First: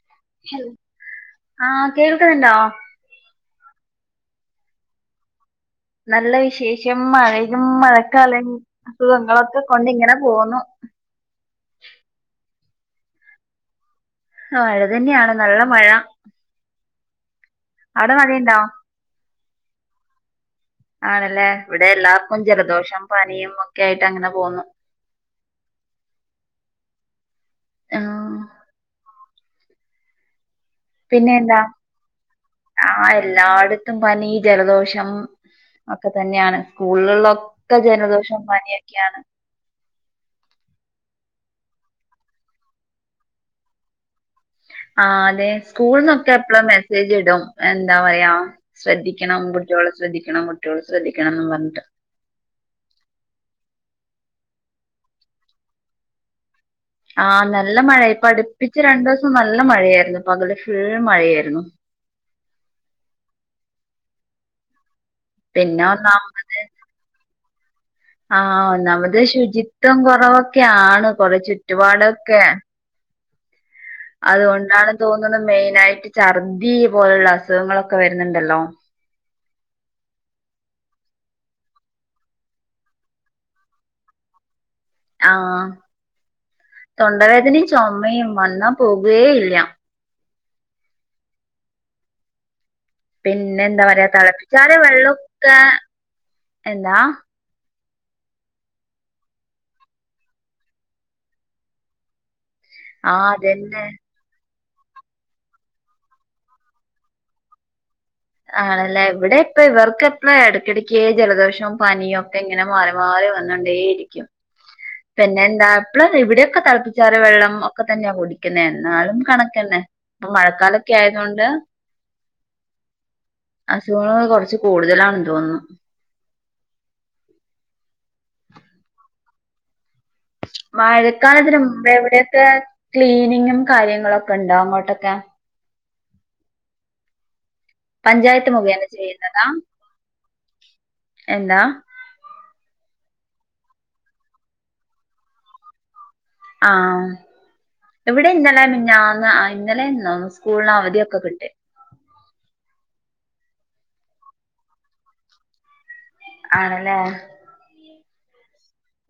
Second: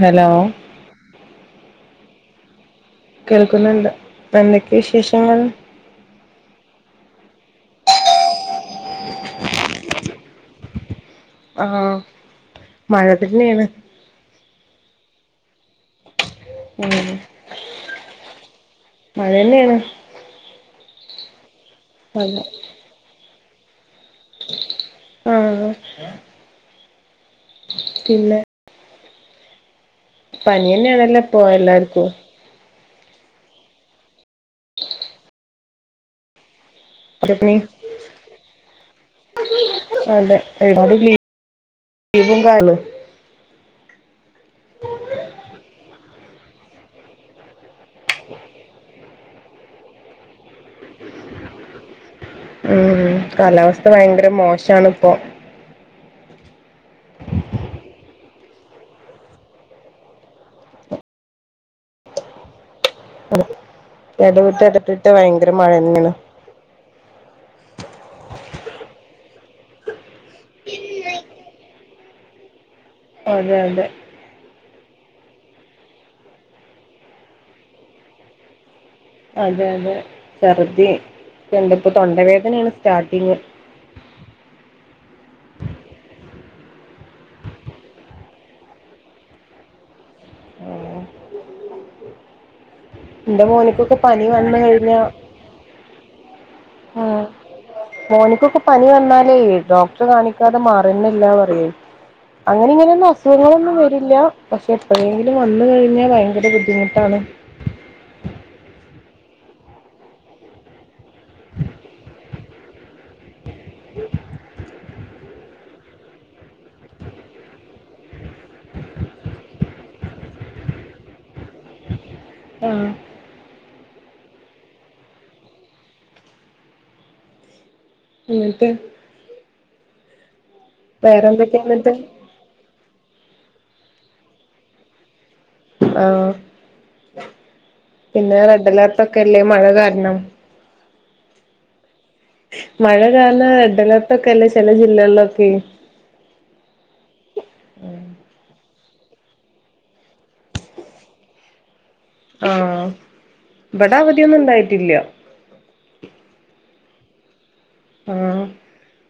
Hello ആ കേൾക്കുന്നുണ്ടോ കേൾക്കുന്നുണ്ട് എന്തൊക്കെ വിശേഷങ്ങൾ നല്ല വിശേഷം മഴയിലും മഴക്കാലം അസുഖങ്ങളൊക്കെ കൊണ്ട് ഇങ്ങനെ പോന്നു ആ മഴ തന്നെയാണ് മഴ തന്നെയാണ് നല്ല മഴ [unintelligible] അവിടെ മഴയണ്ടോ മഴ തന്നെയാണ് ആണല്ലേ ഇവിടെ അതെ എല്ലാവർക്കും ജലദോഷം പനിയും ഒക്കെ ആയിട്ട് അങ്ങനെ പോകന്നുന്നു ആ ആഹ് പിന്നെ പനി തന്നെയാണല്ലോ ഇപ്പോ എല്ലാർക്കും ആ എല്ലായിടത്തും പനി ജലദോഷം ഒക്കെ തന്നെയാണ് സ്കൂളിലൊക്കെ ജനദോഷം പനിയൊക്കെയാണ് [unintelligible] ആ അതെ സ്കൂളന്നൊക്കെ എപ്പഴും മെസ്സേജ് ഇടും എന്താ പറയാ ശ്രദ്ധിക്കണം കുട്ടികെ ശ്രദ്ധിക്കണം കുട്ടികൾ ശ്രദ്ധിക്കണംന്ന് പറഞ്ഞിട്ട് മ് കാലാവസ്ഥ ഭയങ്കര മോശണ ഇപ്പോ ആ നല്ല മഴയ ഇപ്പ അടുപ്പിച്ച് രണ്ടു ദിവസം നല്ല മഴയായിരുന്നു പകല് ഫുൾ മഴയായിരുന്നു ഇടവിട്ട് ഇടത്തിട്ട് ഭയങ്കര മഴ പിന്നെ തെയാണ് ഒന്നാമത് ആഹ് ഒന്നാമത് ശുചിത്വം കുറവൊക്കെയാണ് കൊറ ചുറ്റുപാടൊക്കെ അതെ അതെ അതുകൊണ്ടാണ് തോന്നുന്നത് മെയിനായിട്ട് ഛർദി പോലുള്ള അസുഖങ്ങളൊക്കെ വരുന്നുണ്ടല്ലോ അതെ അതെ ചർദ്ദി കണ്ട ഇപ്പോ തൊണ്ടവേദനയാണ് സ്റ്റാർട്ടിങ് ആഹ് തൊണ്ടവേദനയും ചുമയും വന്നാ പോകുകേ ഇല്ല എന്റെ പിന്നെ എന്താ മോനിക്കൊക്കെ പറയാ പനി വന്ന് തിളപ്പിച്ചാല് കഴിഞ്ഞാ വെള്ളമൊക്കെ എന്താ ആഹ് മോനിക്കൊക്കെ പനി വന്നാലേ ഡോക്ടർ കാണിക്കാതെ മാറുന്നില്ല പറയും അങ്ങനെ ഇങ്ങനെയൊന്നും ആഹ് അസുഖങ്ങളൊന്നും അതന്നെ വരില്ല പക്ഷെ എപ്പോഴെങ്കിലും വന്ന് കഴിഞ്ഞാൽ ഭയങ്കര ബുദ്ധിമുട്ടാണ് ആണല്ലേ ഇവിടെ ഇപ്പം ഇവർക്കെപ്പം ഇടയ്ക്കിടയ്ക്ക് ജലദോഷവും പനിയും ഒക്കെ ഇങ്ങനെ മാറി മാറി വന്നോണ്ടേയിരിക്കും പിന്നെ എന്താ ഇപ്പള് ഇവിടെയൊക്കെ തിളപ്പിച്ചാറിയ വെള്ളം ഒക്കെ തന്നെയാ കുടിക്കുന്ന എന്നാലും കണക്ക് തന്നെ ഇപ്പം മഴക്കാലൊക്കെ ആയതുകൊണ്ട് ആഹ് അസുഖങ്ങൾ കുറച്ച് കൂടുതലാണന്ന് തോന്നുന്നു [unintelligible] മഴക്കാലത്തിന് വേറെന്തൊക്കെയാ മുമ്പ് എന്നിട്ട് ആവിടെയൊക്കെ ക്ലീനിങ്ങും കാര്യങ്ങളൊക്കെ ഉണ്ടോ അങ്ങോട്ടൊക്കെ ആഹ് പിന്നെ പഞ്ചായത്ത് റെഡ് മുഖേന അലർട്ട് ഒക്കെല്ലേ ചെയ്യുന്നതാ മഴ കാരണം എന്താ മഴ കാരണം റെഡ് അലർട്ട് ഒക്കെ അല്ലേ ചില ജില്ലകളിലൊക്കെ ആഹ് ഇവിടെ ഇന്നലെ മിഞ്ഞാന്ന് ആ ഇന്നലെന്ന സ്കൂളിന് അവധിയൊക്കെ കിട്ടി ആഹ് ഇവിടെ അവധിയൊന്നും ഉണ്ടായിട്ടില്ല ആണല്ലേ ആഹ്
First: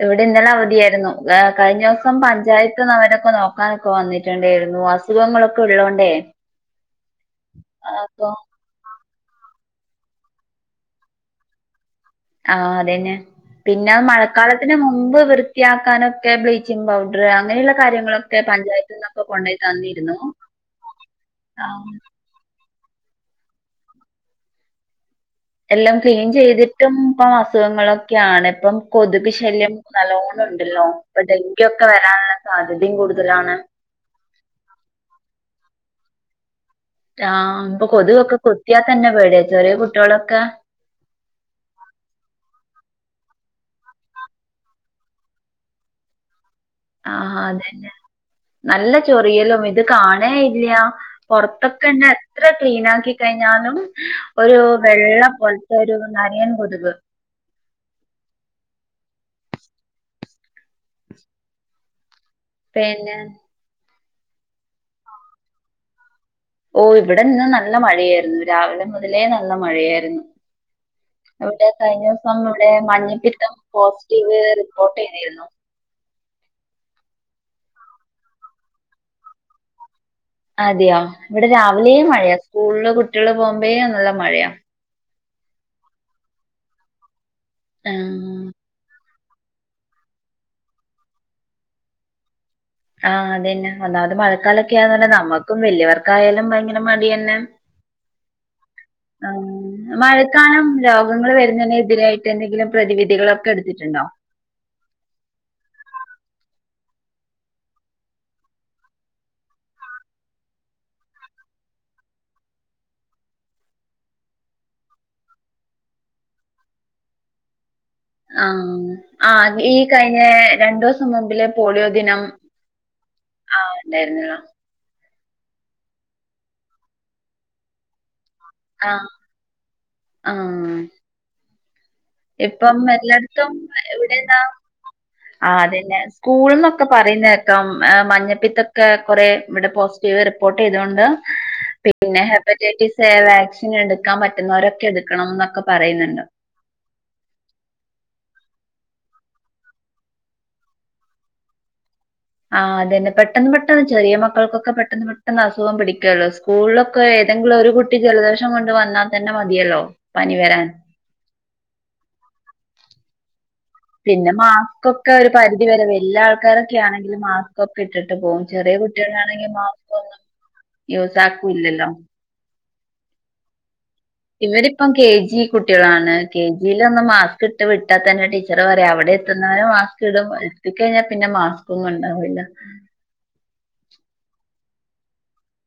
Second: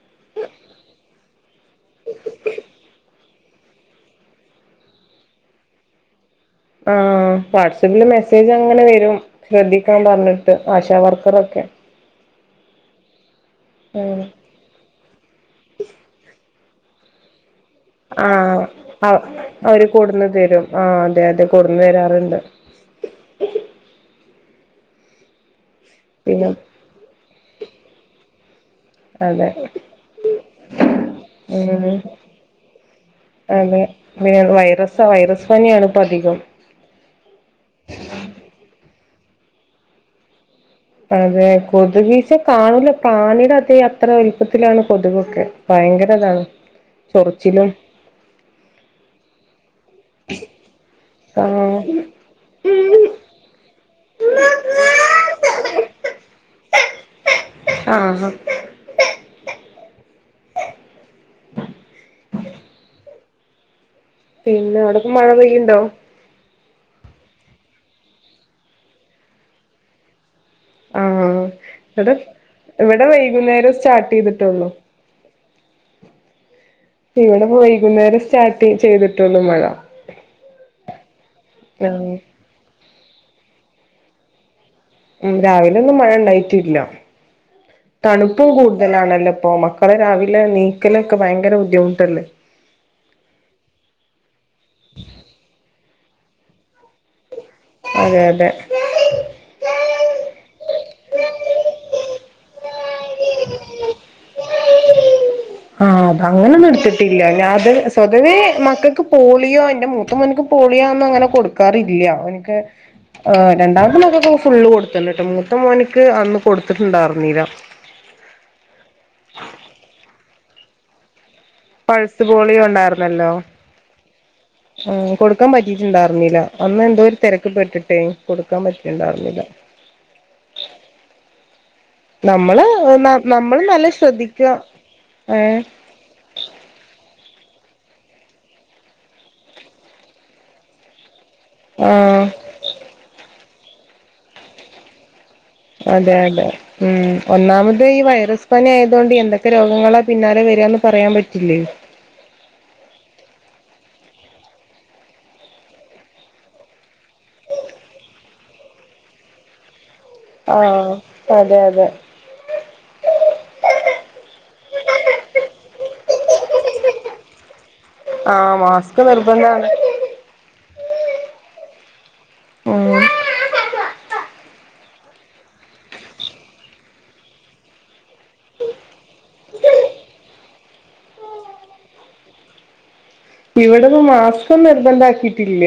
ഇവിടെ ഇന്നലെ അവധിയായിരുന്നു കഴിഞ്ഞ ദിവസം പഞ്ചായത്ത് നിന്ന് അവരൊക്കെ നോക്കാനൊക്കെ വന്നിട്ടുണ്ടായിരുന്നു അസുഖങ്ങളൊക്കെ ഉള്ളോണ്ടേ ആ വാട്സആപ്പില് അപ്പൊ മെസ്സേജ് അയ ഇങ്ങനെ വരും ശ്രദ്ധിക്കാൻ പറഞ്ഞിട്ട് ആശാ വർക്കർറൊക്കെ ആഹ് അതന്നെ പിന്നെ ആഹ് മഴക്കാലത്തിന് മുമ്പ് വൃത്തിയാക്കാനൊക്കെ ബ്ലീച്ച് പൗഡർ അങ്ങനെയുള്ള കാര്യങ്ങളൊക്കെ ആഹ് പഞ്ചായത്ത് അവ നിന്നൊക്കെ കൊണ്ടുപോയി അവര് തന്നിരുന്നു കൊടുന്ന് തരും ആഹ് അതെ അതെ കൊടുന്ന് ആഹ് തരാറുണ്ട് എല്ലാം ക്ലീൻ പിന്നെ ചെയ്തിട്ടും ഇപ്പം അസുഖങ്ങളൊക്കെയാണ് ഇപ്പം കൊതുക് അതെ ശല്യം നല്ലോണം ഉണ്ടല്ലോ ഇപ്പൊ ഡെങ്കി ഒക്കെ ഉം വരാനുള്ള സാധ്യതയും കൂടുതലാണ് വൈറസ് വൈറസ് പനിയാണ് ഇപ്പം അധികം ആഹ് ഇപ്പൊ കൊതുക് കുത്തിയാൽ തന്നെ പേടിയാ ചെറിയ കുട്ടികളൊക്കെ അതെ കൊതുകീസ കാണൂല പ്രാണിയുടെ അതെ അത്ര വലുപ്പത്തിലാണ് കൊതുകൊക്കെ ഭയങ്കര അതാണ് ആഹ് അതന്നെ നല്ല ചൊറിയലും ഇത് കാണേ ഇല്ല ആഹ് പുറത്തൊക്കെന്നെ എത്ര ക്ലീൻ ആക്കി കഴിഞ്ഞാലും ഒരു വെള്ള പോലത്തെ ഒരു നരയൻ കൊതുക് ആഹ ആഹ് പിന്നെ പിന്നെ അവിടൊക്കെ മഴ പെയ്യുണ്ടോ ഓ ഇവിടെ ഇന്ന് നല്ല മഴയായിരുന്നു രാവിലെ മുതലേ നല്ല മഴയായിരുന്നു ആഹ് ഇവിടെ കഴിഞ്ഞ ദിവസം ഇവിടെ മഞ്ഞപ്പിത്തം വൈകുന്നേരം സ്റ്റാർട്ട് പോസിറ്റീവ് ചെയ്തിട്ടുള്ളൂ റിപ്പോർട്ട് ചെയ്തിരുന്നു ഇവിടെ വൈകുന്നേരം സ്റ്റാർട്ട് ചെയ്തിട്ടുള്ളു മഴ അതെയോ ഇവിടെ രാവിലെയും ആഹ് മഴയാ സ്കൂളില് കുട്ടികള് പോകുമ്പോഴേ നല്ല മഴയാ രാവിലെ ഒന്നും മഴ ഉണ്ടായിട്ടില്ല തണു ഉം. ഏപ്പോവും കൂടുതലാണല്ലോ ഇപ്പോ മക്കളെ രാവിലെ എനിക്കലോക്കെ ഭയങ്കര ബുദ്ധിമുട്ടല്ലേ ആഹ് അതന്നെ ഒന്നാമത് മഴക്കാലൊക്കെയാന്ന നമ്മുക്കും വലിയവർക്കായാലും ഭയങ്കര മടി തന്നെ അതെ അതെ ആഹ് മഴക്കാലം രോഗങ്ങൾ വരുന്നതിന് എതിരായിട്ട് എന്തെങ്കിലും പ്രതിവിധികളൊക്കെ എടുത്തിട്ടുണ്ടോ ആഹ് അത അങ്ങനൊന്നും എടുത്തിട്ടില്ല അത് സ്വതവേ മക്കൾക്ക് പോളിയോ എന്റ മൂത്തമോനിക്ക് പൊളിയാന്നും അങ്ങനെ കൊടുക്കാറില്ല അവനിക് ആഹ് രണ്ടാമത്തെമക്കൾക്ക് ഫുള്ള് കൊടുത്തിണ്ട് മൂത്ത മോനിക്ക് അന്ന് കൊടുത്തിട്ടുണ്ടായിരുന്നീല്ല ആഹ് ആ ഈ കഴിഞ്ഞ രണ്ടു ദിവസം മുമ്പിലെ പോളിയോ ദിനം പൾസ് പോളിയോ ആഹ് ഉണ്ടായിന്നില്ല ആഹ് കൊടുക്കാൻ പറ്റിട്ടുണ്ടായിരുന്നില്ല അന്ന് എന്തോ ഒരു തിരക്ക് പെട്ടിട്ടെ കൊടുക്കാൻ പറ്റിട്ടുണ്ടായിരുന്നില്ല ആഹ് നമ്മള് ഇപ്പം എല്ലായിടത്തും നമ്മള് നല്ല ശ്രദ്ധിക്കുക [unintelligible] ഏ ആ അതന്നെ സ്കൂൾ എന്നൊക്കെ പറയുന്നേക്കാം. മഞ്ഞപ്പിത്തൊക്കെ കുറെ ഇവിടെ പോസിറ്റീവ് റിപ്പോർട്ട് ചെയ്തുകൊണ്ട് പിന്നെ ആഹ് ഹെപ്പറ്റൈറ്റിസ് എ വാക്സിൻ എടുക്കാൻ പറ്റുന്നവരൊക്കെ എടുക്കണം. എന്നൊക്കെ അതെ പറയുന്നുണ്ട് അതെ ഉം ഒന്നാമത് ഈ വൈറസ് പനി ആയത കൊണ്ട് എന്തൊക്കെ രോഗങ്ങളാ പിന്നാലെ വരിന്ന് പറയാൻ പറ്റില്ലല്ലോ. ആഹ് അതന്നെ പെട്ടെന്ന് പെട്ടെന്ന് ചെറിയ മക്കൾക്കൊക്കെ പെട്ടെന്ന് പെട്ടെന്ന് അസുഖം പടിക്കല്ലോ. സ്കൂളിലൊക്കെ ഏതെങ്കിലും ഒരു കുട്ടി ജലദോഷം കൊണ്ട് വന്നാൽ തന്നെ മതിയല്ലോ. പനി വരാൻ ആഹ് അതെ അതെ പിന്നെ മാസ്ക് ഒക്കെ ഒരു പരിധി വരവ എല്ലാ ആൾക്കാരൊക്കെയാണെങ്കിലും. മാസ്ക് ക്ക ഇട്ടിട്ട് പോകും. ആഹ് ചെറിയ മാസ്ക് കുട്ടികളാണെങ്കിൽ നിർബന്ധാണ് മാസ്ക് ഒന്നും യൂസ ആക്കൂല്ലല്ലോ. ഉം ഇവരിപ്പം കെ ജി കുട്ടികളാണ് കെ ജിൽ ഒന്ന് മാസ്ക് ഇട്ട് വിട്ടാൽ തന്നെ ടി ഇച്ചറ പറ അവിടെ എത്തുന്നവരെ മാസ്ക് ഇടും. എത്തിക്കഴിഞ്ഞാൽ പിന്നെ മാസ്കൊന്നും ഉണ്ടാവൂല്ല ഇവിടന്ന് മാസ്ക നിർബന്ധമാക്കിയിട്ടില്ല.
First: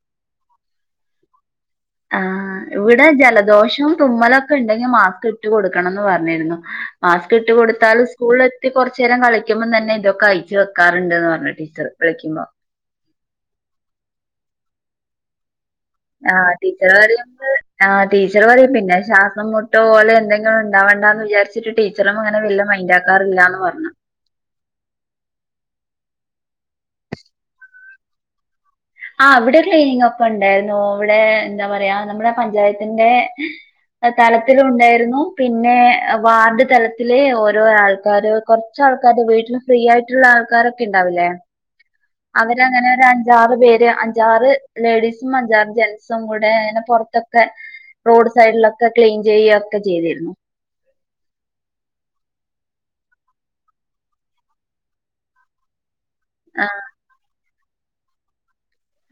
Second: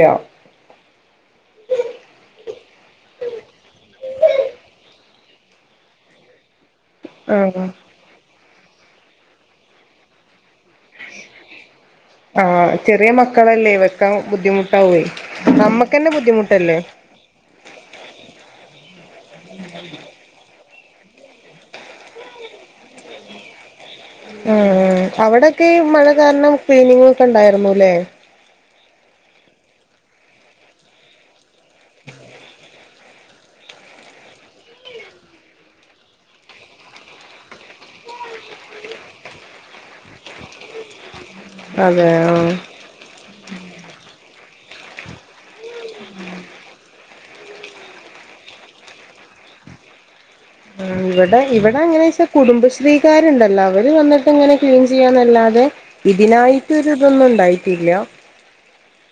ആഹ് ഇവിടെ ജലദോഷവും തുമ്മലൊക്കെ ഉണ്ടെങ്കി മാസ്ക് ഇട്ട് കൊൊടുക്കണംന്ന് പറഞ്ഞിരുന്നു. മാസ്ക് ഇട്ട് ആഹ് കൊടുത്താലും സ്കൂളില എത്തി കുറച്ച നേരം കളിക്കുമ്പം തന്നെ ഇതൊക്കെ അയച്ചു വെക്കാറുണ്ട്ന്ന് പറഞ്ഞു ടീച്ചർ. വിളിക്കുമ്പോ ആഹ് ചെറിയ മക്കളല്ലേ ഇവക്ക ബുദ്ധിമുട്ടാവേ നമ്മ ആഹ് ടീച്ചർ കാര്യം [unintelligible] ആ ടീച്ചർ പറയും പിന്ന ശ്വാസം മുട്ടോ പോലെ എന്തെങ്കിലും ഉണ്ടാവണ്ട എന്ന് വിചാരിച്ചിട്ട് ടീ ടീച്ചറൊന്നും അങ്ങനെ വല്ല മൻഡ ആക്കാറില്ലാ എന്ന് പറഞ്ഞു. ഉം ഉം അവിടെക്കെ ഈ മഴ കാരണം ക്ലിനിംഗ് ഒക്കെ ഉണ്ടായിരുന്നുല്ലേ. ആഹ് ഇവിടെ ക്ലീനിങ് ഒപ്പ ഉണ്ടായിരുന്നു. ഇവിടെ എന്താ പറയാ നമ്മുടെ പഞ്ചായത്തിന്റെ തലത്തില ഉണ്ടായിരുന്നു പിന്നെ വാർഡ് തലത്തില് ഓരോ ആൾക്കാരും. കുറച്ച ആൾക്കാര് വീട്ടിൽ ഫ്രീ ആയിട്ടുള്ള ആൾക്കാരൊക്കെ ഉണ്ടാവില്ലേ. അതെതെ അവരങ്ങനെ ഒര അഞ്ചാറ് പേര് അഞ്ചാറ് ലേഡീസും അഞ്ചാറ് ജെന്റ്സും കൂടെ അങ്ങനെ പുറത്തൊക്കെ റോഡ് സൈഡിലൊക്കെ ക്ലീൻ ചെയ്യുകയൊക്കെ ചെയ്തിരുന്നു. ഉം ഇവിടെ ഇവിടെ അങ്ങനെ വെച്ചാ കുടുംബശ്രീകാരുണ്ടല്ലോ. അവര് വന്നിട്ട് ഇങ്ങനെ ക്ലീൻ ചെയ്യാൻന്നല്ലാതെ. ആ ഇതിനായിട്ട് ഇതൊന്നും ഉണ്ടായിട്ടില്ല.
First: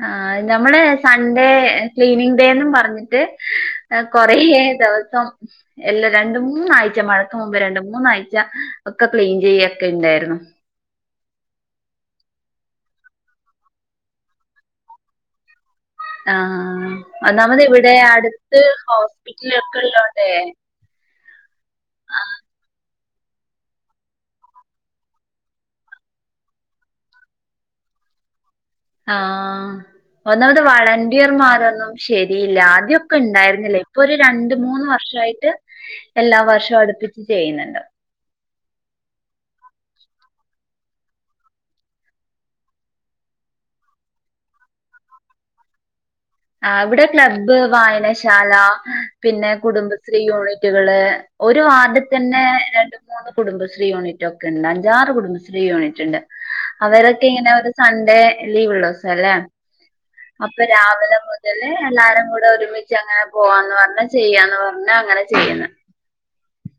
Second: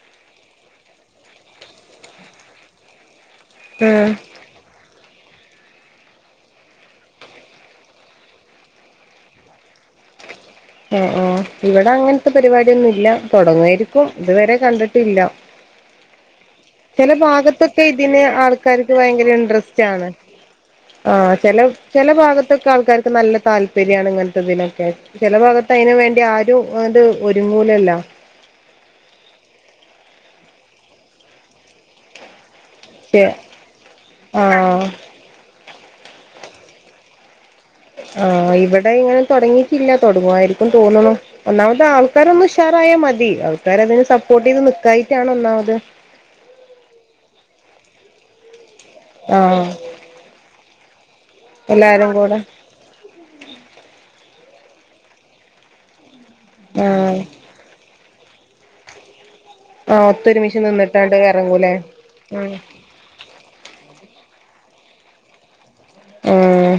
ആ നമ്മള് സൺഡേ ക്ലീനിങ് ഡേ ന്നും പറഞ്ഞിട്ട് ഏഹ് ഉം കൊറേ ദിവസം എല്ലാം രണ്ട മൂന്നാഴ്ച മഴക്ക് മുമ്പ് രണ്ട മൂന്നാഴ്ച ഒക്കെ ക്ലീൻ ചെയ്യൊക്കെ ഉണ്ടായിരുന്നു. ഏഹ് ഏഹ് ഇവിടെ അങ്ങനത്തെ പരിപാടിയൊന്നുംല്ല തുടങ്ങയിരിക്കും. ഇതുവരെ കണ്ടിട്ടില്ല ആഹ് ചില ഒന്നാമത് ഭാഗത്തൊക്കെ ഇവിടെ ഇതിന് അടുത്ത് ആൾക്കാർക്ക് ഭയങ്കര ഹോസ്പിറ്റലൊക്കെ ഇന്ട്രസ്റ്റ് ആണ് ഇള്ളോണ്ടേ ആ ചില ചില ഭാഗത്തൊക്കെ ആൾക്കാർക്ക് നല്ല താല്പര്യണ്. ഇങ്ങനത്തെ ഇതിനൊക്കെ ചില ഭാഗത്ത് അതിനന് വേണ്ടി ആരും അത് ഒരുങ്ങൂലല്ല ആഹ് ഒന്നാമത് വളണ്ടിയർമാരൊന്നും ശരിയില്ല. ആദ്യൊക്കെ പക്ഷെ ഉണ്ടായിരുന്നില്ലേ ഇപ്പൊ ഒരു രണ്ട് മൂന്ന് ആഹ് വർഷയിട്ട് എല്ലാ വർഷവും അടുപ്പിച്ച് ചെയ്യുന്നുണ്ട്. ആഹ് ഇവിടെ ഇങ്ങനെ തുടങ്ങിയിട്ടില്ല. തൊടങ്ങു ആയിരിക്കും തോന്നണ് ഒന്നാമത് ആൾക്കാര ഒന്ന് ഉഷാറായാ മതി ആൾക്കാര അതിന് സപ്പോർട്ട് ചെയ്ത് നിക്കായിട്ടാണ് ഒന്നാമത് ആഹ് ഇവിടെ ക്ലബ് വായനശാല പിന്നെ ആഹ് കുടുംബശ്രീ യൂണിറ്റുകള് ഒരു വാർഡിൽ എല്ലാരും കൂടെ തന്നെ രണ്ട മൂന്ന് കുടുംബശ്രീ യൂണിറ്റ് ഒക്കെ ഉണ്ട്. അഞ്ചാറ് കുടുംബശ്രീ യൂണിറ്റ് ഉണ്ട്. ആഹ് അവരൊക്കെ ഇങ്ങനെ ഒരു സൺഡേ ലീവ് ഉള്ളൂസ അല്ലേ. ആഹ് ഒത്തൊരുമിച്ച് നിന്നിട്ടാണ്ട് അന്നെ എറങ്ങൂലേ എല്ലാരും കൂടെ ഉം ഒരുമിച്ച് അങ്ങനെ പോവാന്ന് പറഞ്ഞഞ് ചെയ്യാന്ന് പറഞ്ഞ അങ്ങനെ ചെയ്യുന്നു. ഏഹ്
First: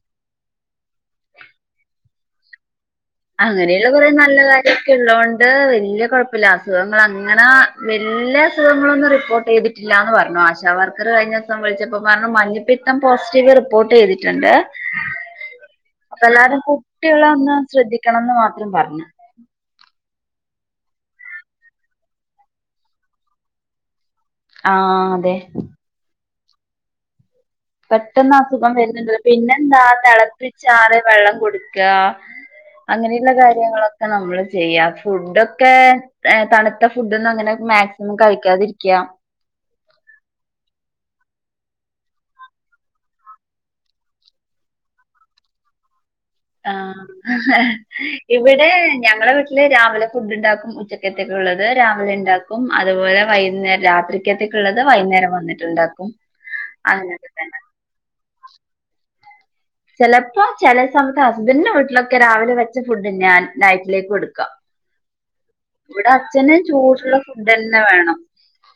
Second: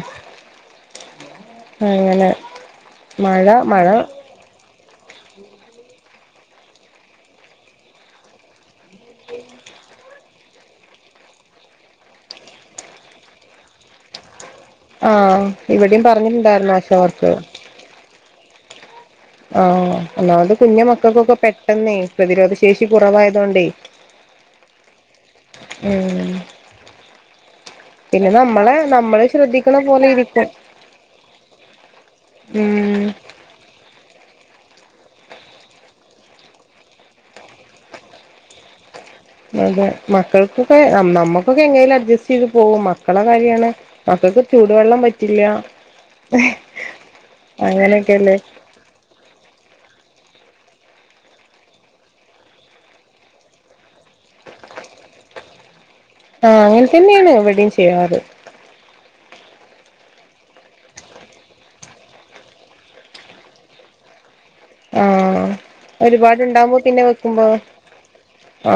അങ്ങനെ മഴ മഴ അങ്ങനെയുള്ള കുറെ നല്ല കാര്യങ്ങള് ഉള്ളതോണ്ട് വലിയ കുഴപ്പില്ല അസുഖങ്ങൾ അങ്ങനെ വല്യ അസുഖങ്ങളൊന്ന റിപ്പോർട്ട് ചെയ്തി ല്ലാന്ന് പറഞ്ഞു ആശാവർക്കർ കഴിഞ്ഞ ദിവസം വിളിച്ചപ്പോ പറഞ്ഞു മഞ്ഞിപ്പിത്തം പോസിറ്റീവ് റിപ്പോർട്ട് ചെയ്തിട്ടുണ്ട്. ആഹ ഇവിടെയും പറഞ്ഞിടണ്ടായിരുന്ന ആശവർക്കർ ശ്രദ്ധിക്കണംന്ന് മാത്രം പറഞ്ഞു ആഹ ഒന്നാമത് കുഞ്മക്കൾക്കൊക്കെ പെട്ടെന്നേ പ്രതിരോധ ശേഷി കുറവായതോണ്ടേ ആ അതെ ഉ പെട്ടെന്നസുഖം നമ്മളെ വരുന്നുണ്ടല്ലോ നമ്മള് ശ്രദ്ധിക്കണ പിന്നെന്താ പോലെ ഇരിക്കും തിളപ്പിച്ചാറ്യ വെള്ളം കുടി ക്യ ഉം അങ്ങനെയുള്ള കാര്യങ്ങളൊക്കെ നമ്മള് ചെയ്യാ ഫുഡൊക്കെ തണുത്ത ഫുഡൊന്നും അങ്ങനെ മാക്സിമം കഴിക്കാതിരിക്ക അതെ മക്കൾക്കൊക്കെ നമ്മുക്കൊക്കെ എങ്ങനെ ങ്കിലും അഡ്ജസ്റ്റ് ചെയ്ത് പോകും മക്കള കാര്യാണ് മക്കക്ക് ചൂടുവെള്ളം പറ്റില്ല ആ ഹ് അങ്ങനെയൊക്കെല്ലേ ഇവിടെ ഞങ്ങളെ വീട്ടില് രാവിലെ ഫുഡ് ഉണ്ടാക്കും ഉച്ചക്കത്തൊക്കെ ഉള്ളത് രാവിലെ ഉണ്ടാക്കും അതുപോലെ വൈകുന്നേരം രാത്രി ത്തേക്ക ഉള്ളത് വൈകുന്നേരം വന്നിട്ടുണ്ടാക്കും ആഹ അങ്ങനെ തന്നെയാണ് അങ്ങനെയൊക്കെ തന്നെ എവിടെയും ചെയ്യാറ് ചിലപ്പംചില സമയത്ത് ഹസ്ബൻഡന്റെ വീട്ടിലൊക്കെ രാവിലെ വെച്ച ഫുഡ് ന്യാ നൈറ്റിലേക്ക് കൊടുക്കാം ആഹ് ഇവിടെ അച്ഛന ഒരുപാടുണ്ടാവുമ്പോ ചൂടുള്ള ഫുഡ് തന്നെ വേണം ആ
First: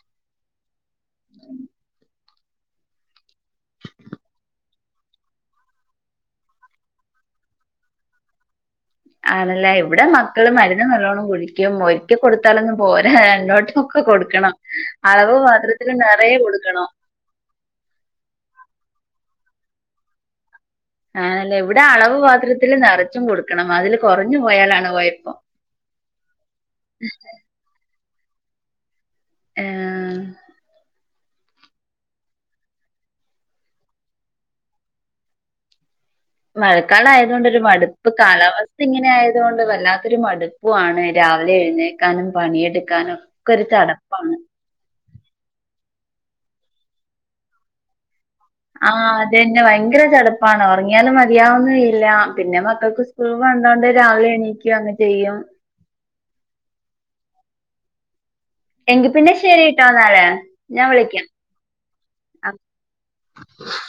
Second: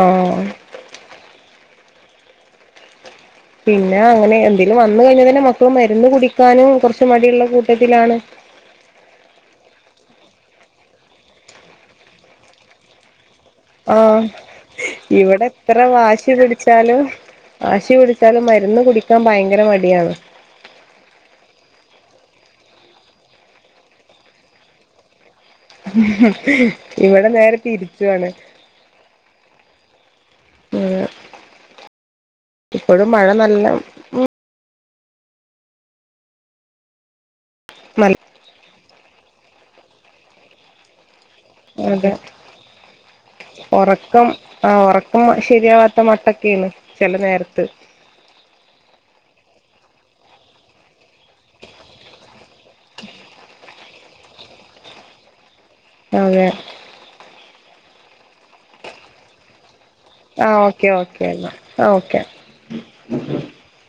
ഇതിൽ വന്ന കഴിഞ്ഞൽ തന്നെ മക്കള് മരുന്ന് കുടിക്കാനും കുറച് മടിയുള്ള കൂട്ടത്തിലാണ് ആണല്ലേ ഇവിടെ മക്കള് മരുന്ന് നല്ലോണം കഴിക്കും ഒരിക്ക കൊടുത്താലൊന്നും പോരാ എന്നോട്ട് ഒക്കെ ആഹ് കൊടുക്കണം അളവ് ഇവിടെ എത്ര പാത്രത്തില് നറ വാശി യെകൊടുക്കണം പിടിച്ചാലും വാശി പിടിച്ചാലും മരുന്ന് കുടിക്കാൻ ഭയങ്കര മടിയാണ് ആല്ല ഇവിടെ അളവ് പാത്രത്തില്ൽ നിറച്ചും കൊടുക്കണം അതില് കുറഞ്ഞു പോയാലാണ് പോയപ്പം ഹും ഇവിടെ നേരെ തിരിച്ചുുവാണ് ആഹ് പ്പോഴും മഴ നല്ല മഴക്കാലായതുകൊണ്ട് ഒരു മടുപ്പ് നല്ല കാലാവസ്ഥ ഇങ്ങനെ ആയതുകൊണ്ട് വല്ലാത്തൊരു മടുപ്പു ആണ് രാവിലെ അതെ എഴുന്നേൽക്കാനും പണിയെടുക്കാനും ഒക്കെ ഒരു ഉറക്കം തണപ്പാണ് ആ ഒറക്കം ശരിയാവാത്ത മട്ടൊക്കെണ് ചെല നേരത്ത് ആഹ് അതന്നെ ഭയങ്കര ചടപ്പാണ് ഉറങ്ങിയാലും മതിയാവുന്നുല്ല പിന്നെ മക്കൾക്ക് വന്നോണ്ട് രാവിലെ എണീക്കുഅങ്ങ് ചെയ്യും അതെ എങ്കി പിന്നെ ശരി [unintelligible] ആ ഞാൻ ഓക്കെ വിളിക്കാം ഓക്കേല്ലാ ആ ഓക്കെ ഉ